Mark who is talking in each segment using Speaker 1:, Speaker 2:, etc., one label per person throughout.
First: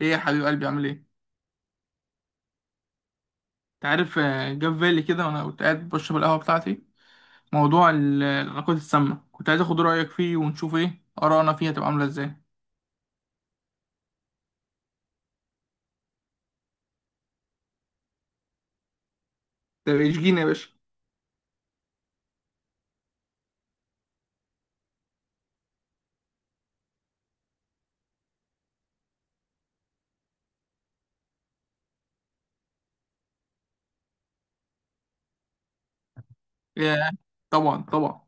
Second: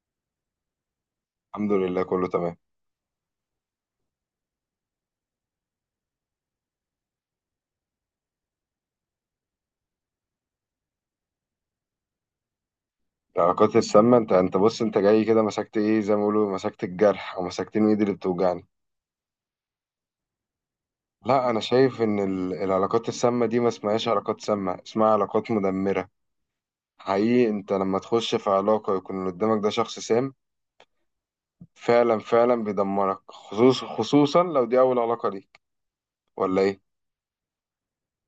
Speaker 1: ايه يا حبيب قلبي، عامل ايه؟
Speaker 2: الحمد لله، كله تمام.
Speaker 1: انت عارف جه في بالي كده وانا كنت قاعد بشرب القهوه بتاعتي. موضوع العلاقات السامه، كنت عايز اخد رايك فيه ونشوف ايه ارائنا فيها تبقى عامله ازاي.
Speaker 2: العلاقات السامة، انت بص، انت جاي كده مسكت ايه زي ما بيقولوا، مسكت الجرح او مسكتين ايدي اللي بتوجعني.
Speaker 1: طب اشجيني يا باشا.
Speaker 2: لا، انا شايف ان العلاقات السامة دي ما اسمهاش علاقات سامة، اسمها علاقات مدمرة. حقيقي، انت لما تخش في علاقة يكون اللي قدامك ده شخص سام. فعلا فعلا بيدمرك، خصوصا لو دي اول علاقة ليك. ولا ايه؟
Speaker 1: يا طبعا طبعا.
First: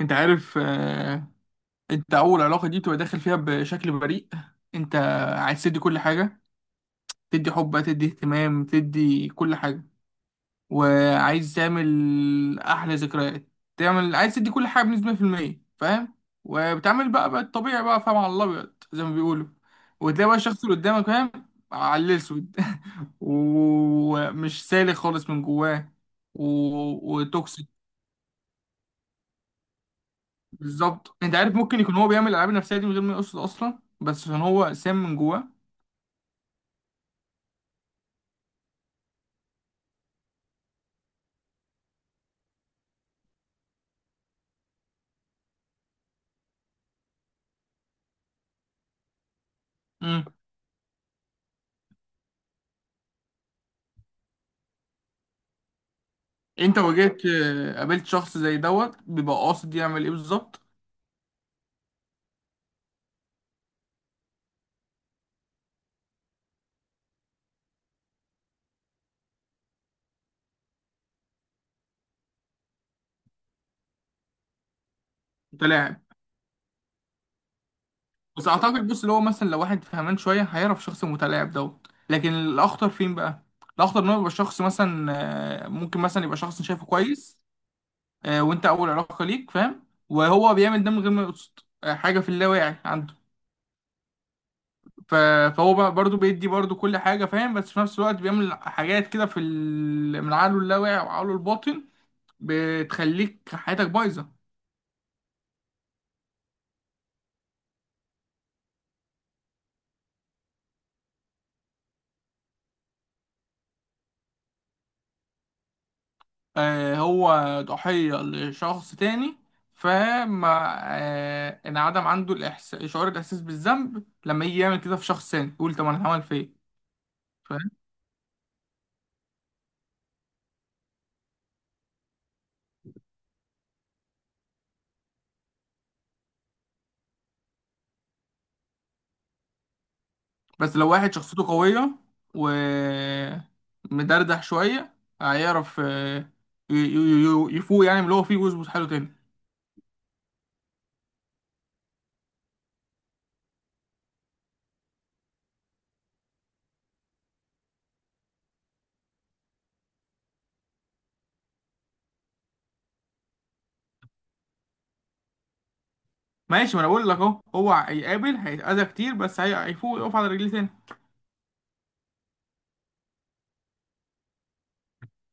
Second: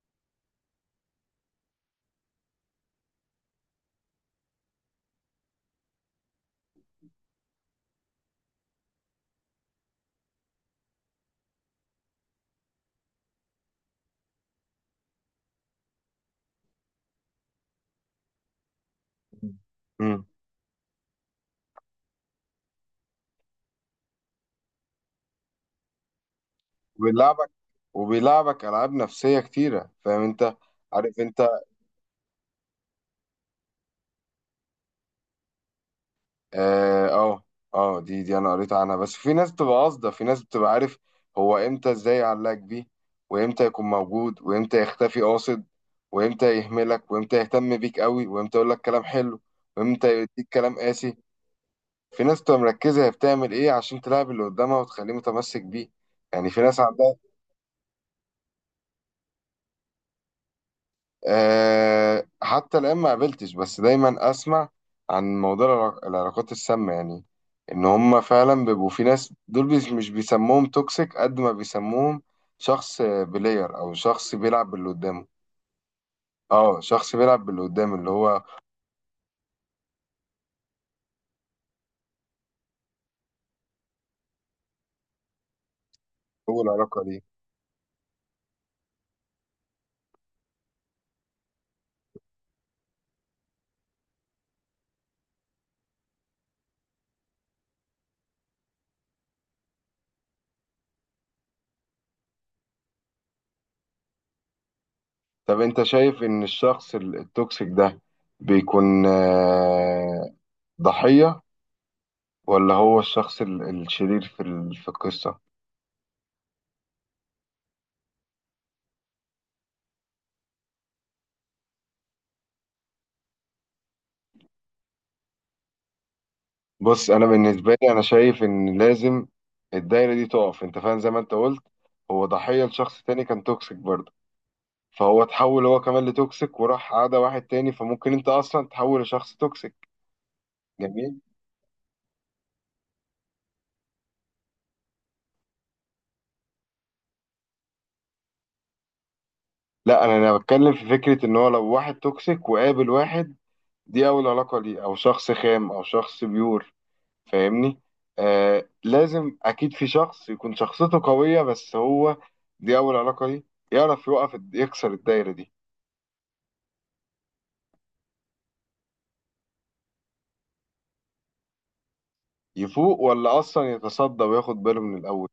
Speaker 1: انت عارف انت اول علاقه دي بتبقى داخل فيها بشكل بريء. انت عايز تدي كل حاجه، تدي حب، تدي اهتمام، تدي كل حاجه، وعايز تعمل احلى ذكريات. عايز تدي كل حاجه بنسبه 100%، فاهم؟ وبتعمل بقى الطبيعي بقى، فاهم، على الابيض زي ما بيقولوا.
Speaker 2: امم.
Speaker 1: وتلاقي بقى الشخص اللي قدامك فاهم على الاسود. ومش سالك خالص من جواه و...
Speaker 2: وبيلعبك
Speaker 1: وتوكسيك.
Speaker 2: وبيلعبك العاب نفسية كتيرة، فاهم انت؟
Speaker 1: بالظبط.
Speaker 2: عارف
Speaker 1: انت
Speaker 2: انت،
Speaker 1: عارف، ممكن يكون هو بيعمل الالعاب النفسيه دي من غير ما يقصد اصلا، بس عشان هو سام من جواه.
Speaker 2: اه، اه، دي انا قريت عنها، بس في ناس بتبقى قاصده، في ناس بتبقى، عارف. هو امتى ازاي يعلقك بيه، وامتى يكون موجود وامتى يختفي قاصد، وامتى يهملك وامتى يهتم بيك قوي وامتى يقول لك كلام حلو، وامتى
Speaker 1: مم.
Speaker 2: يديك كلام قاسي. في ناس بتبقى مركزه، هي بتعمل ايه عشان تلعب اللي قدامها وتخليه متمسك بيه. يعني في
Speaker 1: انت
Speaker 2: ناس عندها.
Speaker 1: واجهت آه، قابلت شخص زي دوت بيبقى قاصد يعمل ايه بالظبط؟
Speaker 2: أه، حتى الآن ما قابلتش، بس دايما أسمع عن موضوع العلاقات السامة، يعني إن هما فعلا بيبقوا في ناس دول، مش بيسموهم توكسيك قد ما بيسموهم شخص بلاير أو شخص بيلعب باللي قدامه.
Speaker 1: انت لاعب.
Speaker 2: اه، شخص بيلعب باللي قدامه، اللي هو،
Speaker 1: بس اعتقد، بص، اللي هو مثلا لو واحد فهمان شويه هيعرف الشخص المتلاعب دوت، لكن الاخطر فين بقى؟ الاخطر ان هو يبقى شخص مثلا ممكن مثلا يبقى
Speaker 2: هو
Speaker 1: شخص شايفه
Speaker 2: العلاقة دي.
Speaker 1: كويس. وانت اول علاقه ليك فاهم، وهو بيعمل ده من غير ما يقصد. حاجه في اللاواعي عنده. ف- فهو بقى برضه بيدي برضه كل حاجه، فاهم؟ بس في نفس الوقت بيعمل حاجات كده من عقله اللاواعي وعقله الباطن. بتخليك حياتك بايظه.
Speaker 2: طب أنت شايف إن الشخص التوكسيك ده بيكون، ضحية، ولا هو الشخص الشرير في في القصة؟
Speaker 1: هو ضحية لشخص تاني، فما انعدم عنده شعور الإحساس بالذنب لما يجي يعمل كده في شخص تاني، يقول طب أنا هعمل في إيه؟
Speaker 2: بص، انا
Speaker 1: فاهم؟
Speaker 2: بالنسبه لي انا شايف ان لازم الدايره دي تقف، انت فاهم؟ زي ما انت قلت، هو ضحيه لشخص تاني كان توكسيك برضه، فهو اتحول هو كمان لتوكسيك وراح عادى واحد تاني، فممكن انت اصلا تحول لشخص توكسيك.
Speaker 1: بس لو واحد
Speaker 2: جميل.
Speaker 1: شخصيته قوية ومدردح شوية هيعرف يفوق يعني من اللي هو فيه ويظبط حاله تاني.
Speaker 2: لا، انا بتكلم في فكره ان هو لو واحد توكسيك وقابل واحد دي اول علاقه ليه، او شخص خام او شخص بيور، فاهمني؟ لازم اكيد في شخص يكون شخصيته قويه، بس هو دي اول علاقه ليه يعرف يوقف، يكسر الدايره دي.
Speaker 1: ماشي. ما أنا بقول لك أهو، هو هيقابل، هيتأذى كتير، بس هيفوق، يقف على رجليه تاني.
Speaker 2: يفوق ولا اصلا يتصدى وياخد باله من الاول؟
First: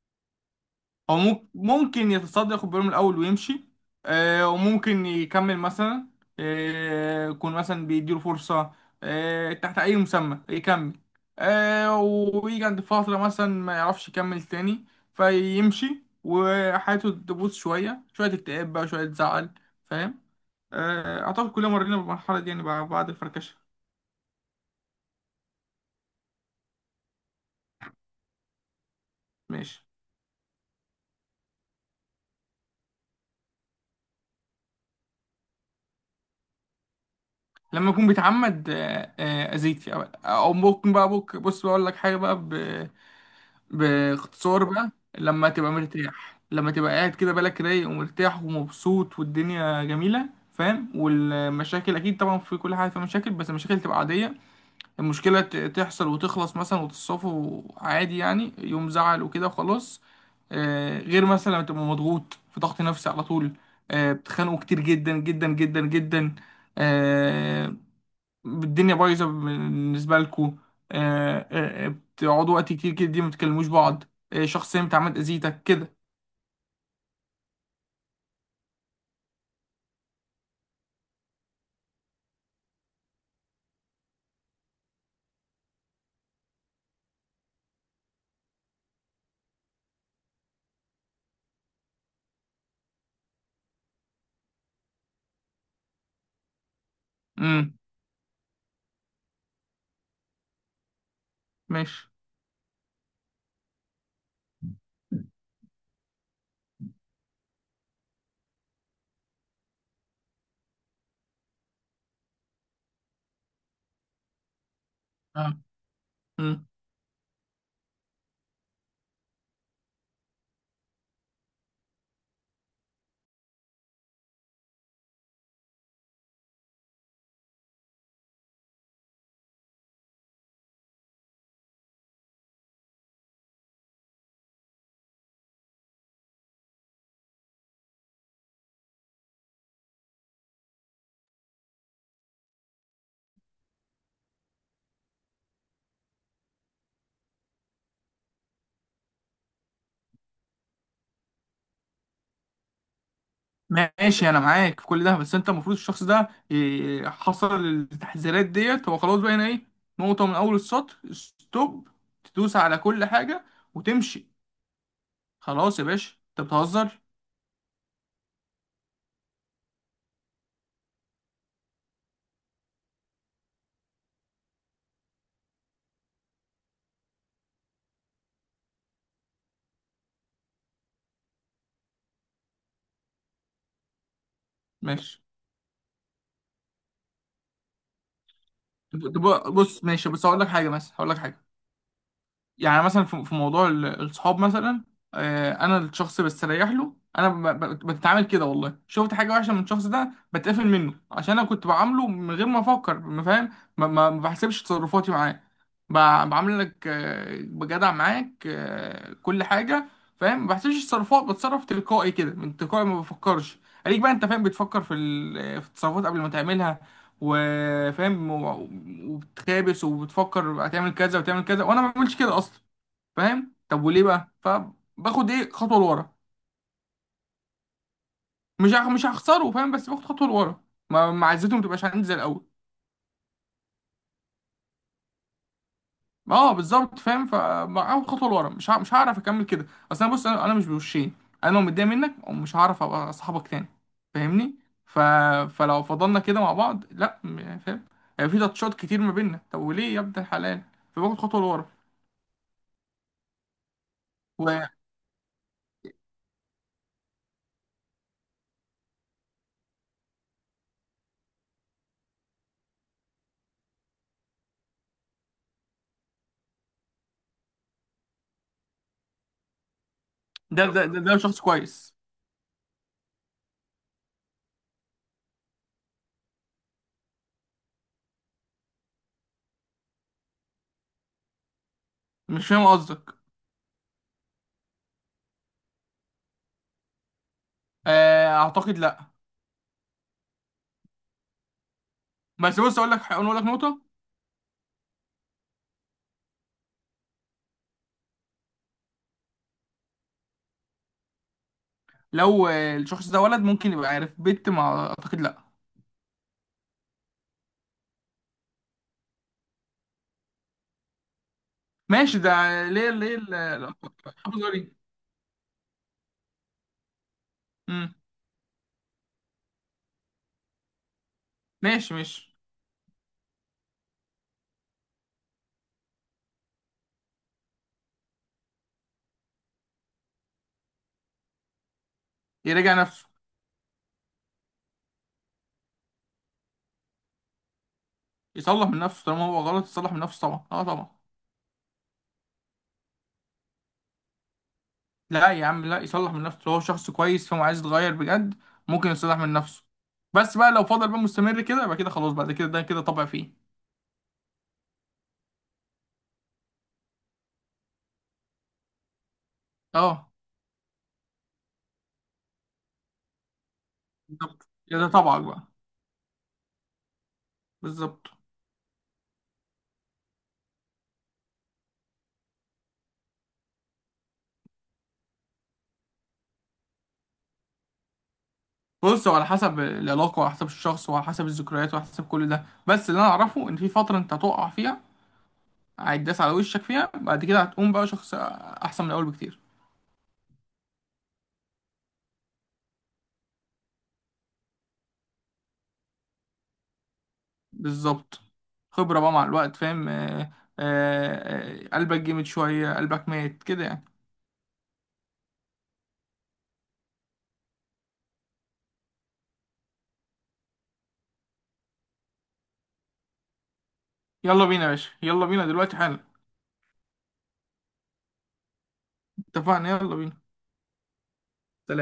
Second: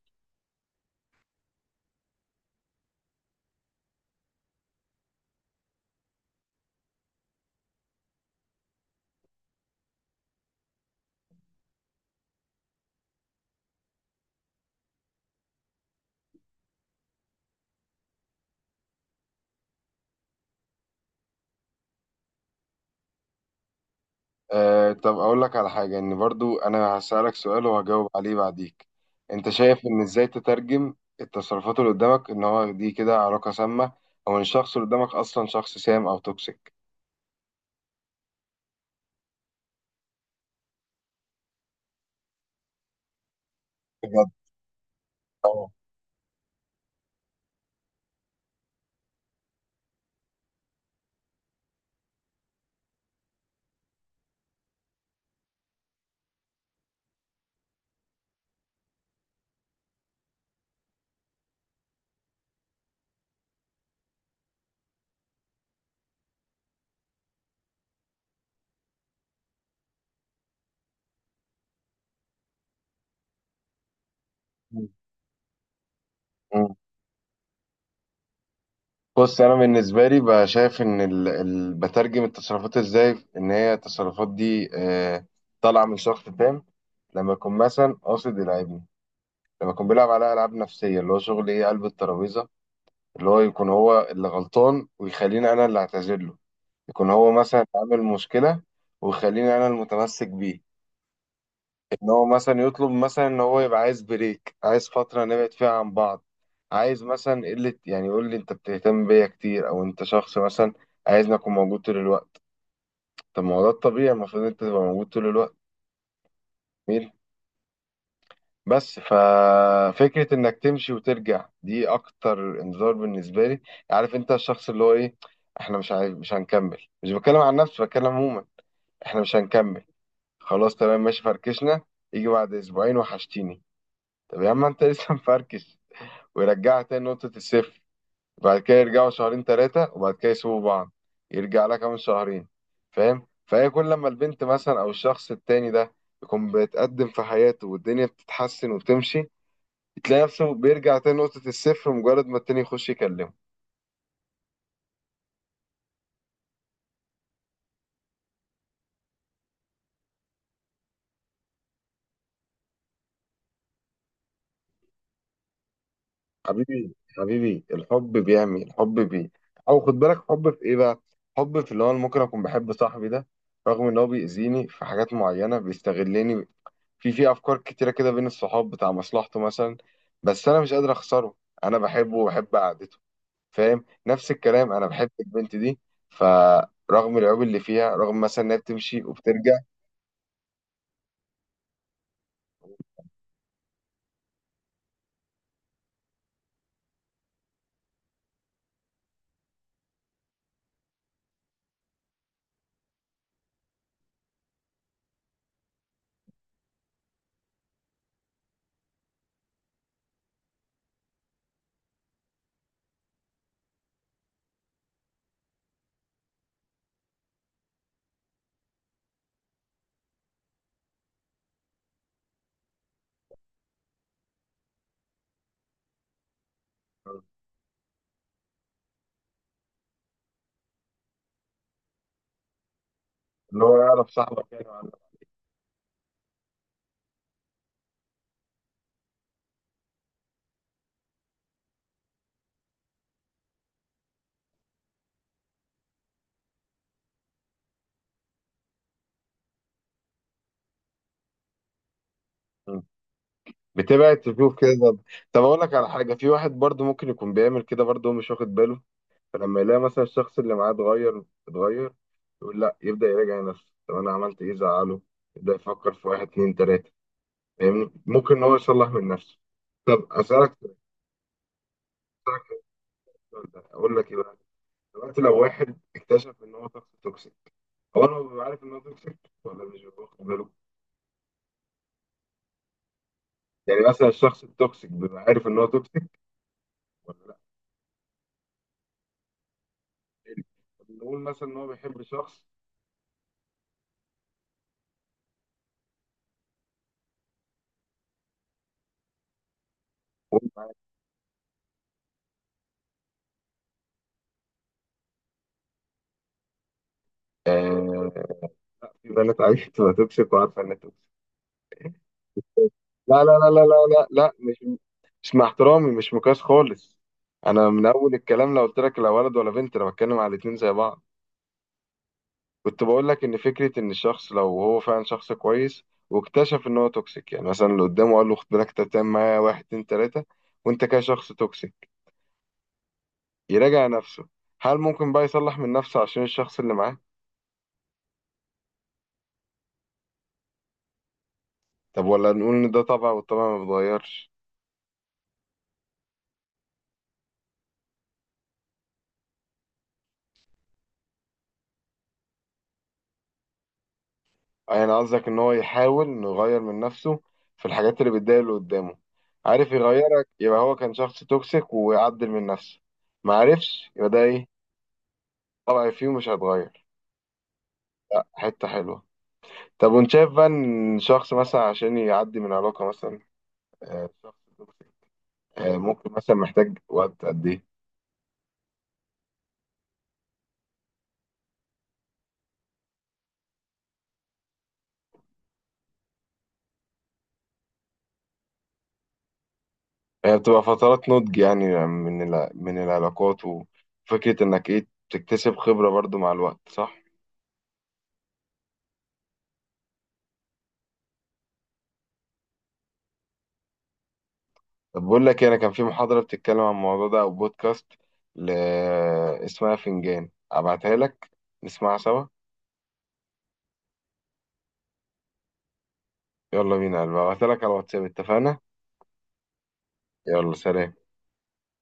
Speaker 1: هو ممكن يتصدى، ياخد باله من الاول ويمشي. وممكن يكمل مثلا، يكون مثلا بيديله فرصه، تحت اي مسمى يكمل، ويجي عند فتره مثلا ما يعرفش يكمل تاني، فيمشي وحياته تبوظ شويه شويه، اكتئاب بقى شويه، زعل. فاهم؟ اعتقد كلنا مرينا بالمرحله دي يعني، بعد الفركشه.
Speaker 2: طب اقول لك على حاجه، ان برضو انا هسالك سؤال وهجاوب عليه بعديك. انت
Speaker 1: ماشي.
Speaker 2: شايف ان ازاي تترجم التصرفات اللي قدامك ان هو دي كده علاقه سامه، او ان الشخص اللي قدامك اصلا شخص سام او توكسيك؟
Speaker 1: لما يكون بيتعمد اذيك، او ممكن بقى، بص بقول لك حاجه بقى،
Speaker 2: بجد.
Speaker 1: باختصار بقى. لما
Speaker 2: اه.
Speaker 1: تبقى مرتاح، لما تبقى قاعد كده بالك رايق ومرتاح ومبسوط والدنيا جميلة، فاهم؟ والمشاكل اكيد طبعا، في كل حاجه في مشاكل، بس المشاكل تبقى عاديه. المشكله تحصل وتخلص مثلا، وتتصافوا عادي، يعني يوم زعل وكده وخلاص. غير مثلا لما تبقى مضغوط، في ضغط نفسي على طول. بتخانقوا كتير جدا جدا جدا جدا. آه، الدنيا بايظه بالنسبه لكم. بتقعدوا وقت كتير كده دي ما بتكلموش بعض. شخص انت عملت اذيتك كده.
Speaker 2: مم. بص، انا بالنسبه لي بقى شايف ان، ال، ال، بترجم التصرفات ازاي، ان هي التصرفات دي طالعه من شخص تام، لما يكون مثلا قاصد يلعبني، لما كان بيلعب على العاب نفسيه اللي هو شغل ايه، قلب الترابيزه، اللي هو يكون هو اللي غلطان ويخليني انا اللي اعتذر له، يكون هو مثلا
Speaker 1: امم.
Speaker 2: عامل مشكله ويخليني انا المتمسك بيه. ان
Speaker 1: ماشي.
Speaker 2: هو مثلا يطلب مثلا ان هو يبقى عايز بريك، عايز فتره نبعد فيها عن بعض، عايز مثلا قله، يعني يقول لي انت بتهتم بيا كتير، او انت شخص مثلا عايزني اكون موجود طول الوقت. طب ما هو ده الطبيعي، المفروض انت تبقى موجود طول
Speaker 1: اه.
Speaker 2: الوقت.
Speaker 1: امم.
Speaker 2: مين؟ بس ففكرة انك تمشي وترجع دي اكتر انذار بالنسبة لي. عارف انت الشخص اللي هو ايه، احنا مش عايز، مش هنكمل، مش بتكلم عن نفسي بتكلم عموما، احنا مش هنكمل، خلاص تمام ماشي فركشنا، يجي بعد اسبوعين وحشتيني. طب يا عم انت لسه مفركش، ويرجعها تاني نقطة الصفر، وبعد كده يرجعوا شهرين تلاتة وبعد كده يسيبوا بعض، يرجع لها كمان شهرين. فاهم؟ فهي كل لما البنت مثلا او الشخص التاني ده يكون بيتقدم في حياته والدنيا بتتحسن وبتمشي، تلاقي نفسه بيرجع تاني نقطة الصفر مجرد ما التاني يخش يكلمه.
Speaker 1: ماشي. انا معاك في كل ده، بس انت المفروض الشخص ده حصل التحذيرات ديت، هو خلاص بقى هنا ايه؟ نقطه من اول السطر، ستوب. تدوس على كل حاجه وتمشي. خلاص يا باشا انت
Speaker 2: حبيبي
Speaker 1: بتهزر.
Speaker 2: حبيبي، الحب بيعمي، الحب بي. أو خد بالك، حب في إيه بقى؟ حب في اللي هو، أنا ممكن أكون بحب صاحبي ده رغم إن هو بيأذيني في حاجات معينة، بيستغلني في أفكار كتيرة كده بين الصحاب، بتاع مصلحته مثلا، بس أنا مش قادر أخسره، أنا بحبه وبحب قعدته. فاهم؟ نفس الكلام، أنا بحب
Speaker 1: ماشي.
Speaker 2: البنت دي، فرغم العيوب اللي فيها، رغم مثلا إنها بتمشي
Speaker 1: طب- طب
Speaker 2: وبترجع.
Speaker 1: بص ماشي، بس هقول لك حاجه، مثلا هقول لك حاجه. يعني مثلا في موضوع الصحاب مثلا. انا الشخص بستريح له، انا بتعامل كده، والله شفت حاجه وحشه من الشخص ده بتقفل منه عشان انا كنت بعامله من غير ما افكر، ما فاهم؟ ما بحسبش تصرفاتي معاه. ب- بعاملك بجدع معاك كل حاجه، فاهم؟ ما بحسبش تصرفات، بتصرف تلقائي كده، من تلقائي ما بفكرش. عليك بقى انت فاهم، بتفكر في التصرفات قبل ما تعملها وفاهم، وبتخابس وبتفكر هتعمل كذا وتعمل كذا، وانا ما بعملش كده اصلا. فاهم؟ طب وليه بقى، فباخد ايه خطوه لورا. مش هخسره، فاهم؟ بس باخد خطوه لورا، ما عزته ما تبقاش عندي زي الاول.
Speaker 2: اللي هو يعرف صاحبك يعني.
Speaker 1: اه بالظبط، فاهم، فاخد خطوه لورا، مش هعرف اكمل كده. اصل انا، بص، انا مش بوشين. انا لو متضايق منك مش هعرف ابقى صاحبك تاني، فاهمني؟ ف... فلو فضلنا كده مع بعض، لا يعني فاهم، يعني في تاتشات كتير ما بيننا، طب وليه يا ابن الحلال؟ فباخد خطوه لورا.
Speaker 2: بتبعد تشوف
Speaker 1: وده
Speaker 2: كده. طب، طب اقول لك على حاجه، في واحد برضو ممكن يكون بيعمل كده برضو هو مش واخد باله، فلما يلاقي مثلا الشخص اللي معاه اتغير اتغير، يقول لا، يبدا يراجع نفسه، طب انا عملت ايه زعله؟ يبدا يفكر في واحد اتنين تلاته، فاهمني؟ ممكن ان هو يصلح من نفسه. طب اسالك
Speaker 1: ده شخص كويس.
Speaker 2: اسالك السؤال ده اقول لك ايه بقى؟ دلوقتي لو واحد اكتشف ان هو شخص توكسيك، هو انا ببقى عارف ان هو توكسيك، ولا مش ببقى واخد باله؟
Speaker 1: مش فاهم قصدك.
Speaker 2: يعني مثلا الشخص التوكسيك بيبقى عارف ان هو توكسيك ولا لا؟
Speaker 1: اعتقد لا.
Speaker 2: نقول مثلا ان هو بيحب شخص.
Speaker 1: بس بص اقول لك نقطه، لو الشخص ده ولد ممكن يبقى عارف، بنت ما اعتقد لا.
Speaker 2: آه، في بنات عايزة تبقى توكسيك وعارفة إن توكسيك.
Speaker 1: ماشي ده. ليه
Speaker 2: لا لا لا لا لا لا لا،
Speaker 1: حافظ
Speaker 2: مش
Speaker 1: غريب.
Speaker 2: مش مع احترامي، مش مقياس خالص. أنا من
Speaker 1: امم.
Speaker 2: أول الكلام لو قلت لك، لا ولد ولا بنت، أنا بتكلم على الاتنين زي بعض.
Speaker 1: ماشي ماشي.
Speaker 2: كنت بقول لك إن فكرة إن الشخص لو هو فعلا شخص كويس واكتشف إن هو توكسيك، يعني مثلا اللي قدامه قال له خد بالك أنت بتعمل معايا واحد اتنين تلاتة وأنت كده شخص توكسيك،
Speaker 1: يراجع نفسه.
Speaker 2: يراجع نفسه. هل ممكن بقى يصلح من نفسه عشان الشخص اللي معاه؟
Speaker 1: يصلح من نفسه طالما هو غلط، يصلح من نفسه طبعا، اه طبعا.
Speaker 2: طب ولا نقول إن ده طبع والطبع ما بيتغيرش؟
Speaker 1: لا يا عم لا، يصلح من نفسه لو هو شخص كويس، فهو عايز يتغير بجد، ممكن يصلح من نفسه. بس بقى لو فضل بقى مستمر كده، يبقى كده خلاص، بعد كده ده كده طبع فيه.
Speaker 2: يعني قصدك ان هو يحاول انه يغير من نفسه في الحاجات اللي بتضايق اللي قدامه. عارف
Speaker 1: اه
Speaker 2: يغيرك، يبقى هو كان شخص توكسيك ويعدل من نفسه. ما عرفش، يبقى ده ايه؟
Speaker 1: بالظبط، كده ده طبعك بقى.
Speaker 2: طبع فيه مش هيتغير.
Speaker 1: بالظبط.
Speaker 2: حتة حلوة. طب وانت شايف بقى ان شخص مثلا عشان يعدي من علاقة مثلا، شخص توكسيك، ممكن مثلا محتاج وقت قد ايه؟
Speaker 1: بص، هو على حسب العلاقة وعلى حسب الشخص وعلى حسب الذكريات وعلى حسب كل ده، بس اللي انا اعرفه ان في فترة انت هتقع فيها، هيتداس على وشك فيها، بعد كده هتقوم بقى شخص احسن من الاول بكتير.
Speaker 2: هي بتبقى فترات نضج، يعني من من العلاقات، وفكرة انك ايه تكتسب خبرة برضو مع الوقت، صح؟
Speaker 1: بالظبط. خبرة بقى مع الوقت، فاهم؟ آه، قلبك جامد شوية، قلبك مات كده يعني.
Speaker 2: طب بقول لك إيه، انا كان في محاضرة بتتكلم عن الموضوع ده او بودكاست، ل... اسمها فنجان، ابعتها لك نسمعها سوا.
Speaker 1: يلا بينا يا باشا، يلا بينا دلوقتي حالا.
Speaker 2: يلا بينا يا قلبي، ابعتها لك على الواتساب، اتفقنا؟
Speaker 1: اتفقنا يلا بينا.
Speaker 2: يلا، سلام.
Speaker 1: سلام.